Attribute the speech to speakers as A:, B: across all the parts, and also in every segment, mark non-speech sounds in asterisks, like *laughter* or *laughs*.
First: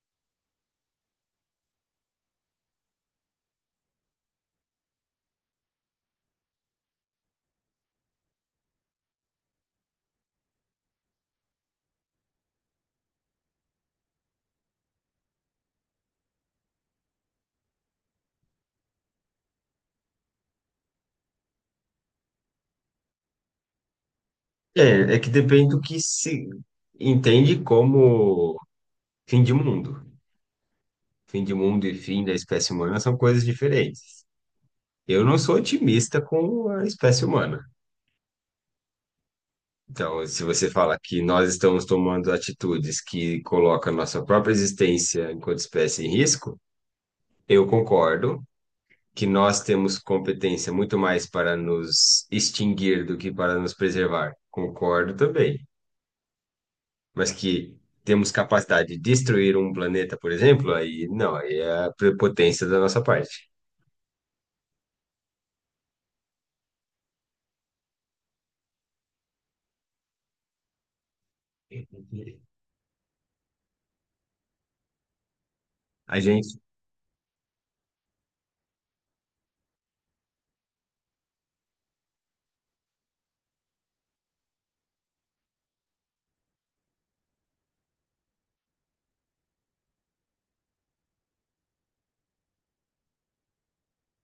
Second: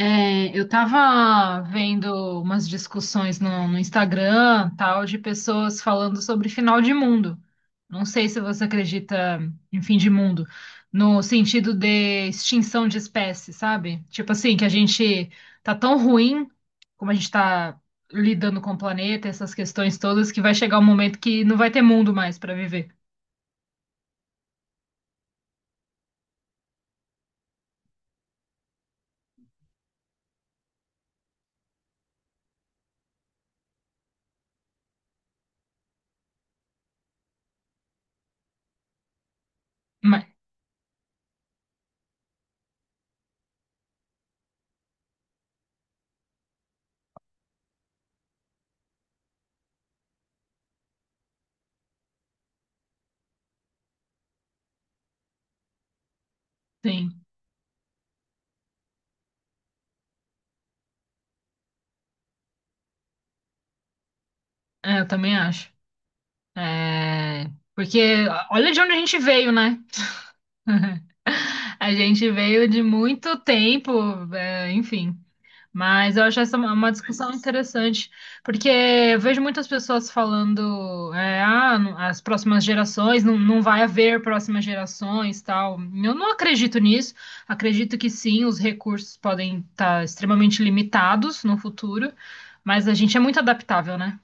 A: É, eu tava vendo umas discussões no Instagram, tal, de pessoas falando sobre final de mundo. Não sei se você acredita em fim de mundo, no sentido de extinção de espécies, sabe? Tipo assim, que a gente tá tão ruim, como a gente tá lidando com o planeta, essas questões todas, que vai chegar um momento que não vai ter mundo mais para viver.
B: É, é que depende do que se entende como fim de mundo. Fim de mundo e fim da espécie humana são coisas diferentes. Eu não sou otimista com a espécie humana. Então,
A: Mas,
B: se você fala que nós estamos tomando atitudes que colocam a nossa própria existência enquanto espécie em risco, eu concordo que nós temos competência muito mais para nos extinguir do que para nos preservar. Concordo também,
A: sim,
B: mas que temos capacidade de destruir um planeta, por exemplo, aí não, aí é a prepotência da nossa parte.
A: é, eu também acho. É, porque olha de onde a gente veio, né? *laughs* A gente veio de muito tempo, é, enfim. Mas
B: A
A: eu acho essa
B: gente,
A: uma discussão interessante, porque eu vejo muitas pessoas falando, as próximas gerações, não, não vai haver próximas gerações, tal. Eu não acredito nisso. Acredito que sim, os recursos podem estar extremamente limitados no futuro, mas a gente é muito adaptável, né?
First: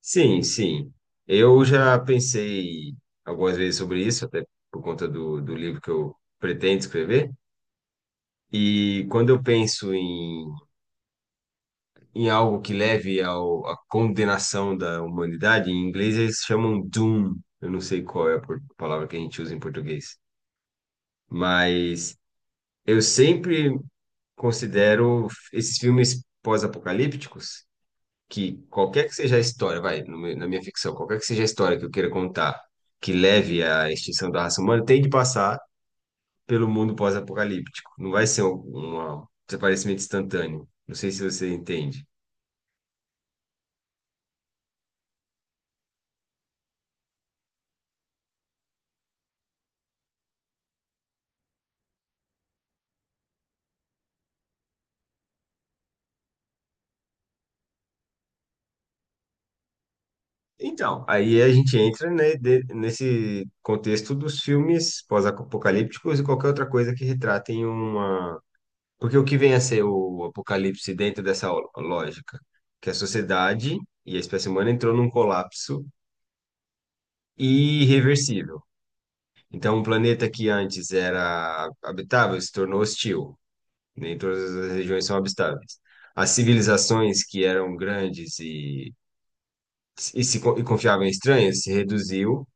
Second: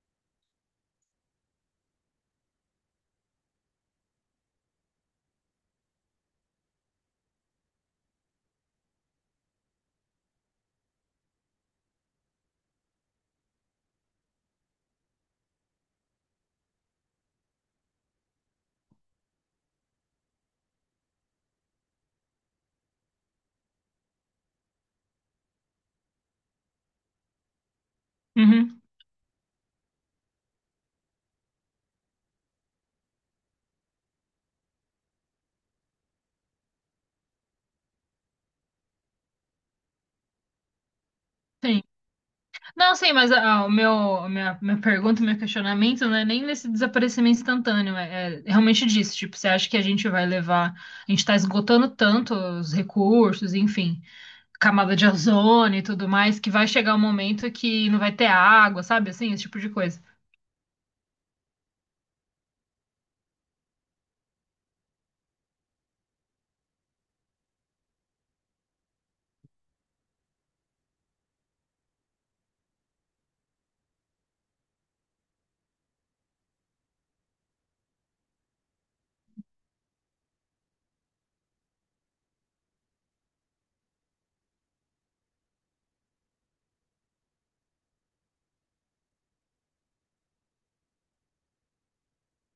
B: sim, sim. Eu já pensei algumas vezes sobre isso, até por conta do, do livro que eu pretendo escrever. E quando eu penso em, em algo que leve ao, à condenação da humanidade, em inglês eles chamam doom. Eu não sei qual é a palavra que a gente usa em português. Mas eu sempre considero esses filmes pós-apocalípticos, que
A: Uhum,
B: qualquer que seja a história, vai, no meu- na minha ficção, qualquer que seja a história que eu queira contar que leve à extinção da raça humana, tem de passar pelo mundo pós-apocalíptico. Não vai ser um desaparecimento instantâneo. Não sei se você
A: sim.
B: entende.
A: Não, sim, mas minha pergunta, meu questionamento não é nem nesse desaparecimento instantâneo, é realmente disso. Tipo, você acha que a gente vai levar, a gente tá esgotando tanto os recursos, enfim, camada de ozônio e tudo mais, que vai chegar um momento que não vai ter água, sabe? Assim, esse tipo de coisa.
B: Então, aí a gente entra, né, nesse contexto dos filmes pós-apocalípticos e qualquer outra coisa que retratem uma. Porque o que vem a ser o apocalipse dentro dessa lógica? Que a sociedade e a espécie humana entrou num colapso irreversível. Então, um planeta que antes era habitável se tornou hostil. Nem todas as regiões são habitáveis. As civilizações que eram grandes e confiavam em estranhas se reduziu.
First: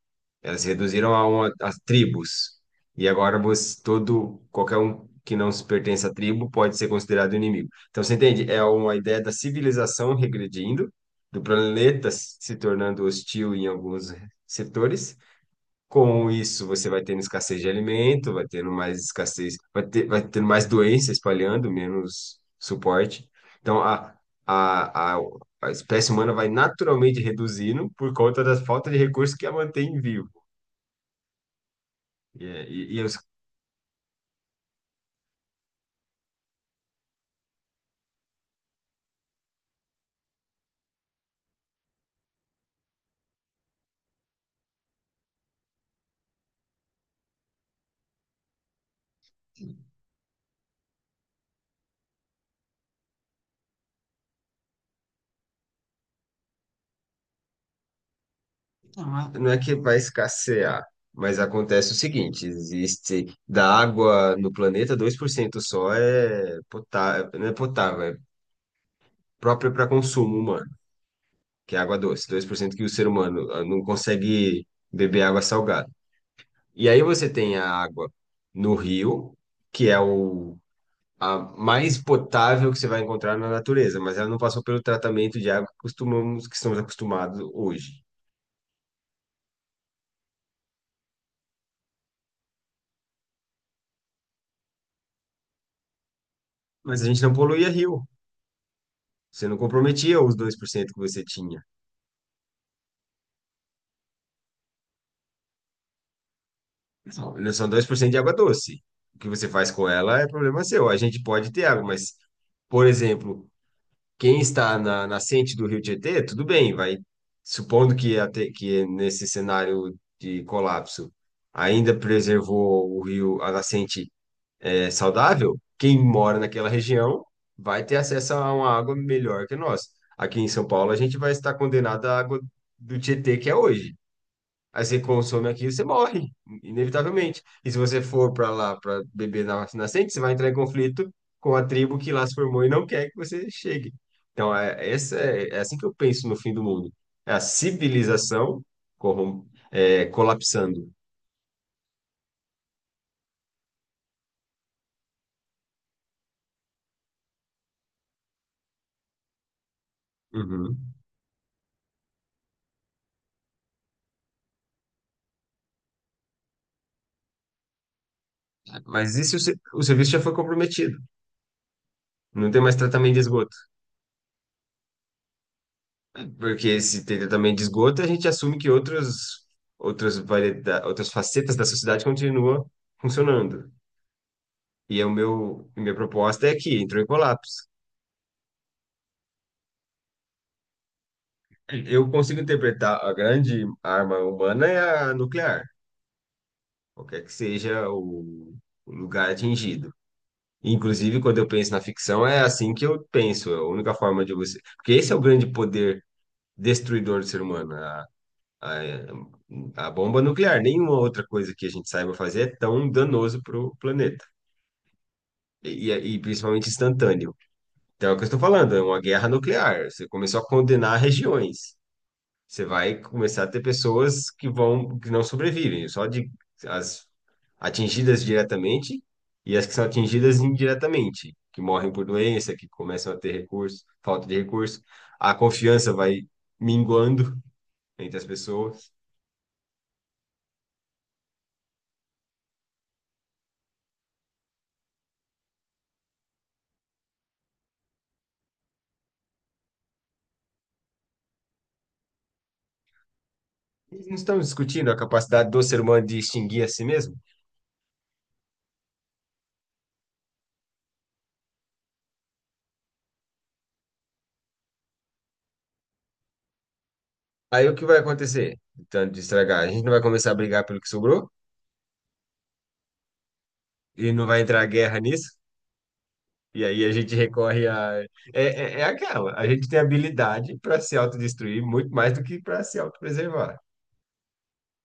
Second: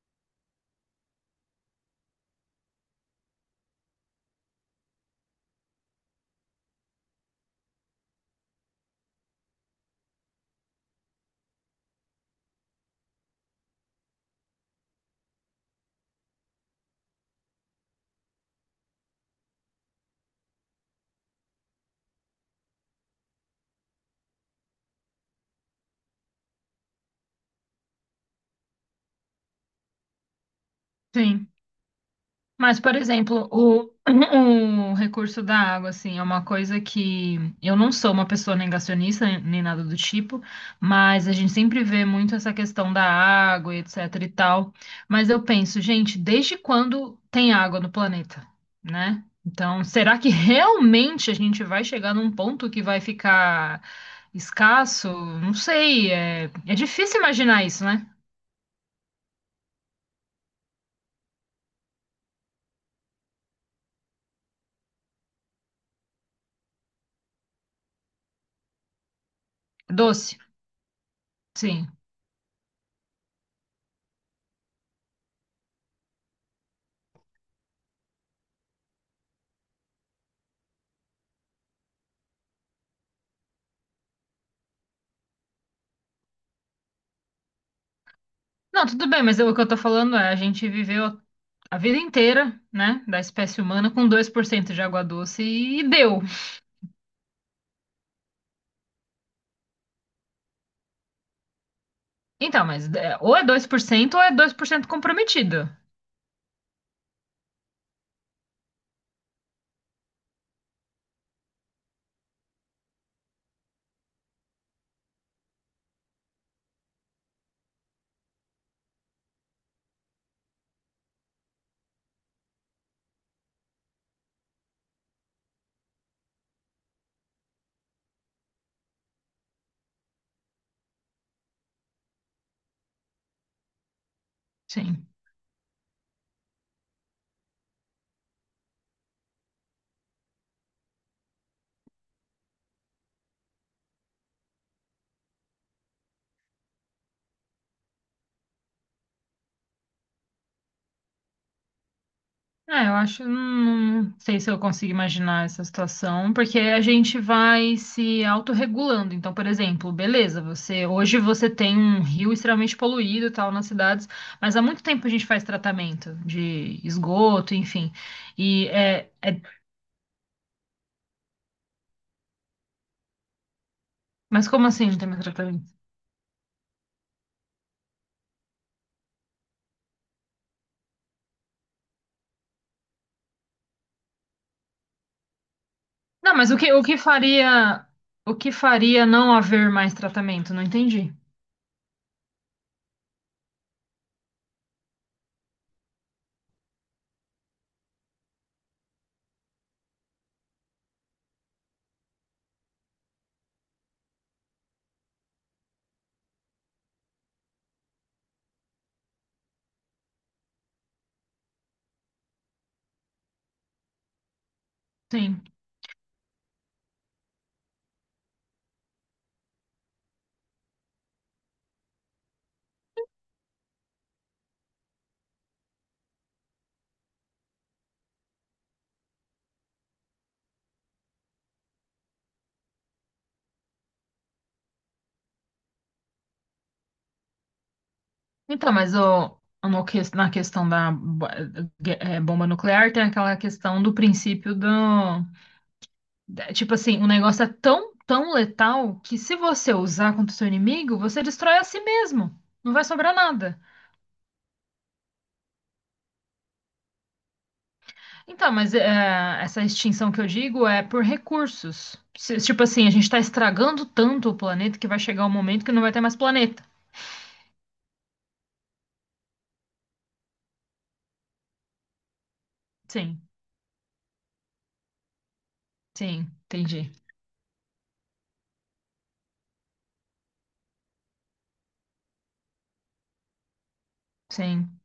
B: Elas se reduziram a, uma, a tribos. E agora você, todo, qualquer um que não se pertence à tribo pode ser considerado inimigo. Então, você entende? É uma ideia da civilização regredindo, do planeta se tornando hostil em alguns setores. Com isso, você vai tendo escassez de alimento, vai tendo mais escassez, vai ter, vai tendo mais doença espalhando, menos suporte. Então, a, a, a espécie humana vai naturalmente reduzindo por conta da falta de recursos que a mantém viva.
A: Sim.
B: E, é-
A: Mas,
B: e,
A: por
B: e eu,
A: exemplo, *clears throat* o recurso da água, assim, é uma coisa que eu não sou uma pessoa negacionista nem nada do tipo, mas a gente sempre vê muito essa questão da água, e etc e tal. Mas eu penso, gente, desde quando tem água no planeta, né? Então, será que *laughs* realmente a gente vai chegar num ponto que vai ficar escasso? Não sei, é difícil imaginar isso, né?
B: não é é que vai escassear, mas acontece o seguinte: existe da água no planeta, 2% só é potável, não é potável, é própria para consumo
A: Doce,
B: humano, que é
A: sim.
B: água doce. Dois por cento, que o ser humano não consegue beber água salgada. E aí você tem a água no rio, que é o, a mais potável que você vai encontrar na natureza, mas ela não passou pelo tratamento de água que costumamos, que estamos acostumados hoje.
A: Não, tudo bem, mas o que eu tô falando é, a gente viveu a vida inteira, né, da espécie humana com 2% de água doce e deu.
B: Mas a gente não poluía rio. Você não comprometia os 2% que você tinha.
A: Então, mas é, ou é 2% ou é 2% comprometido.
B: São 2% de água doce. O que você faz com ela é problema seu. A gente pode ter água, mas, por exemplo, quem está na nascente do Rio Tietê, tudo bem, vai. Supondo que, até, que nesse cenário de colapso ainda preservou o rio, a nascente é, saudável, quem mora naquela região vai ter acesso a uma água melhor que nós. Aqui em São Paulo, a gente vai estar condenado à água do Tietê que é hoje. Aí você
A: Sim.
B: consome aquilo, você morre, inevitavelmente. E se você for para lá para beber na Roça Nascente, você vai entrar em conflito com a tribo que lá se formou e não quer que você chegue. Então, é, essa é, é assim que eu penso no fim do mundo. É a civilização corrom é, colapsando.
A: É, eu acho, não sei se eu consigo imaginar essa situação, porque a gente vai se autorregulando. Então, por exemplo, beleza, você
B: Uhum.
A: hoje você tem um rio extremamente poluído e tal nas cidades, mas há muito tempo a gente faz tratamento de esgoto, enfim. E é,
B: Mas e se
A: é
B: o, o serviço já foi comprometido? Não tem mais tratamento de esgoto.
A: Mas como assim não tem mais tratamento?
B: Porque se tem tratamento de esgoto, a gente assume que outros, outras, variedades, outras facetas da sociedade continuam funcionando. E o meu, minha
A: Não,
B: proposta
A: mas
B: é
A: o que,
B: que
A: o que
B: entrou em colapso.
A: faria, o que faria não haver mais tratamento? Não entendi.
B: Eu consigo interpretar a grande arma humana é a nuclear, qualquer que seja o lugar atingido. Inclusive, quando eu penso na ficção, é assim que eu penso. É a única forma de você. Porque esse é o grande poder destruidor do ser humano, a bomba nuclear. Nenhuma outra coisa que a gente saiba fazer é tão danoso para o planeta,
A: Sim.
B: e principalmente instantâneo. Então, é o que eu estou falando, é uma guerra nuclear. Você começou a condenar regiões. Você vai começar a ter pessoas que vão, que não sobrevivem, só de as atingidas diretamente e as que são atingidas indiretamente, que morrem por doença, que começam a ter recurso, falta de recurso. A confiança vai minguando entre as
A: Então,
B: pessoas.
A: mas o, no que- na questão da bomba nuclear tem aquela questão do princípio tipo assim, o negócio é tão, tão letal que se você usar contra o seu inimigo, você destrói a si mesmo. Não vai sobrar nada.
B: E não estamos discutindo a capacidade do ser humano de extinguir a si mesmo.
A: Então, mas é, essa extinção que eu digo é por recursos. Tipo assim, a gente está estragando tanto o planeta que vai chegar um momento que não vai ter mais planeta.
B: Aí o que vai acontecer? Tanto de estragar, a gente não vai começar a brigar pelo que sobrou
A: Sim,
B: e não vai entrar guerra nisso.
A: sim,
B: E aí
A: entendi.
B: a gente recorre a. É, é, é aquela, a gente tem habilidade para se autodestruir muito mais do que para se autopreservar.
A: Sim.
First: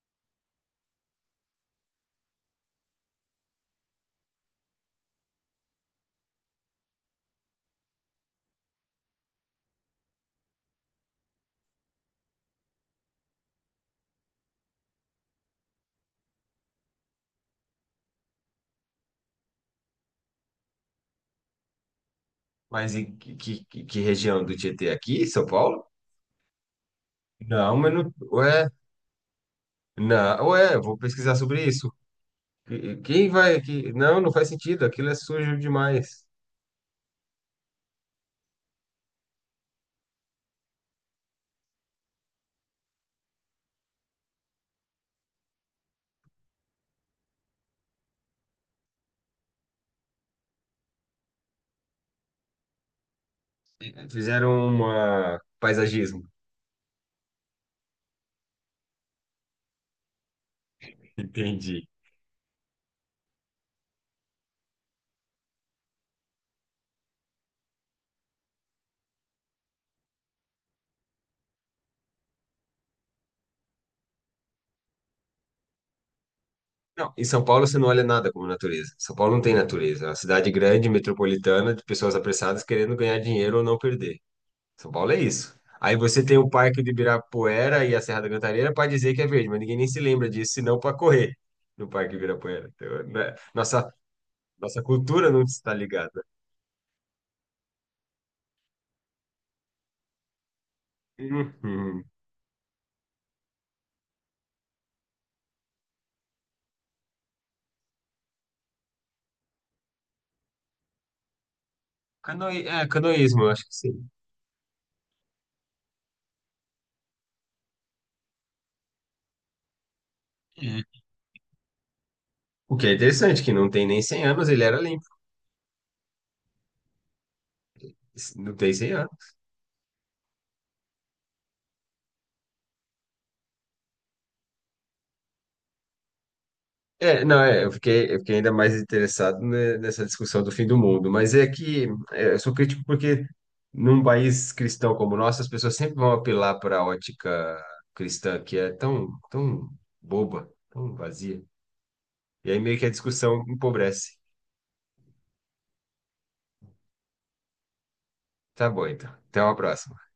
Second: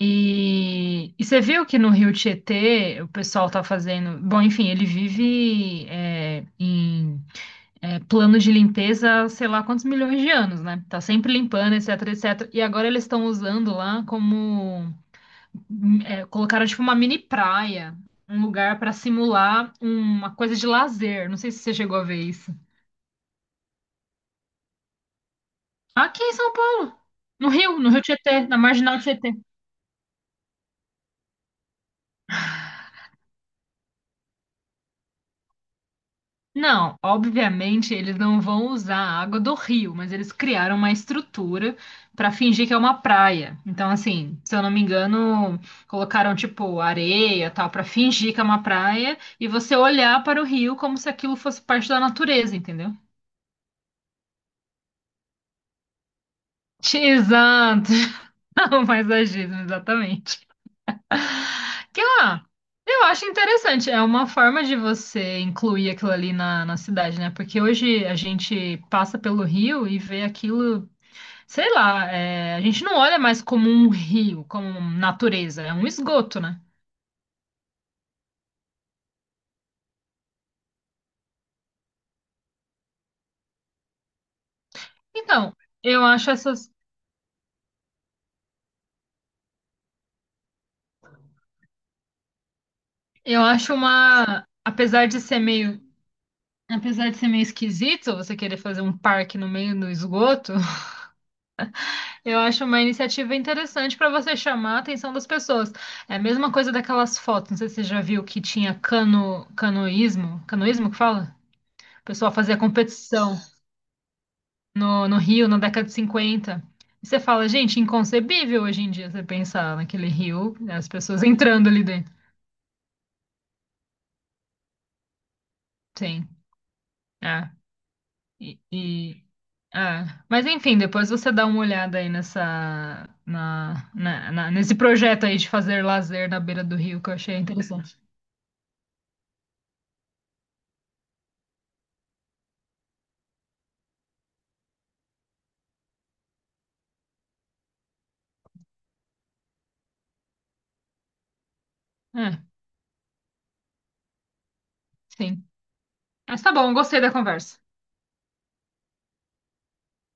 A: E você viu que no Rio Tietê o pessoal tá fazendo. Bom, enfim, ele vive em plano de limpeza, há sei lá quantos milhões de anos, né? Tá sempre limpando, etc, etc. E agora eles estão usando lá como. Colocaram tipo uma mini praia, um lugar para simular uma coisa de lazer. Não sei se você chegou a ver isso.
B: Mas em que região do Tietê aqui, São Paulo?
A: Aqui em São Paulo, no
B: Não,
A: Rio, no
B: mas
A: Rio
B: não.
A: Tietê, na
B: Ué,
A: marginal Tietê.
B: não, ué, eu vou pesquisar sobre isso. Quem vai aqui? Não, não faz sentido, aquilo é sujo demais.
A: Não, obviamente eles não vão usar a água do rio, mas eles criaram uma estrutura para fingir que é uma praia. Então, assim, se eu não me engano, colocaram tipo areia, tal, para fingir que é uma praia e você olhar para o rio como se aquilo fosse parte da natureza, entendeu?
B: Fizeram uma paisagismo.
A: *laughs* Exato. *laughs* Mais agido, exatamente.
B: Entendi.
A: Que, eu acho interessante. É uma forma de você incluir aquilo ali na cidade, né? Porque hoje a gente passa pelo rio e vê aquilo, sei lá, a gente não olha mais como um rio, como natureza, é um esgoto, né?
B: Não, em São Paulo você não olha nada como natureza. São Paulo não tem natureza. É uma cidade grande, metropolitana, de pessoas apressadas querendo ganhar dinheiro ou não perder. São Paulo é
A: Então,
B: isso. Aí
A: eu
B: você
A: acho
B: tem o
A: essas,
B: Parque do Ibirapuera e a Serra da Cantareira para dizer que é verde, mas ninguém nem se lembra disso, senão para correr no Parque do Ibirapuera. Então, né,
A: eu acho
B: nossa,
A: uma,
B: nossa
A: apesar de
B: cultura
A: ser
B: não está
A: meio,
B: ligada.
A: apesar de ser meio esquisito você querer fazer um parque no meio do esgoto,
B: Uhum.
A: eu acho uma iniciativa interessante para você chamar a atenção das pessoas. É a mesma coisa daquelas fotos, não sei se você já viu que tinha canoísmo, canoísmo que fala? O pessoal fazia
B: Canoí, é,
A: competição
B: canoísmo, eu acho que sim.
A: no Rio na década de 50. E você fala, gente, inconcebível hoje em dia você pensar naquele rio, né, as
B: É.
A: pessoas *laughs* entrando ali dentro.
B: O que é interessante, que não tem nem 100 anos, ele era limpo.
A: Sim, é.
B: Não
A: E,
B: tem 100
A: e-
B: anos.
A: É. Mas enfim, depois você dá uma olhada aí nessa, na, na- na- nesse projeto aí de fazer lazer na beira do rio que eu
B: É,
A: achei
B: não, é,
A: interessante.
B: eu fiquei ainda mais interessado nessa discussão do fim do mundo, mas é que é, eu sou crítico porque num país cristão como o nosso, as pessoas sempre vão apelar para a ótica cristã, que é tão, tão boba, tão vazia.
A: É.
B: E aí meio que a discussão empobrece.
A: Sim. Mas tá bom, gostei da conversa.
B: Tá bom, então. Até uma próxima.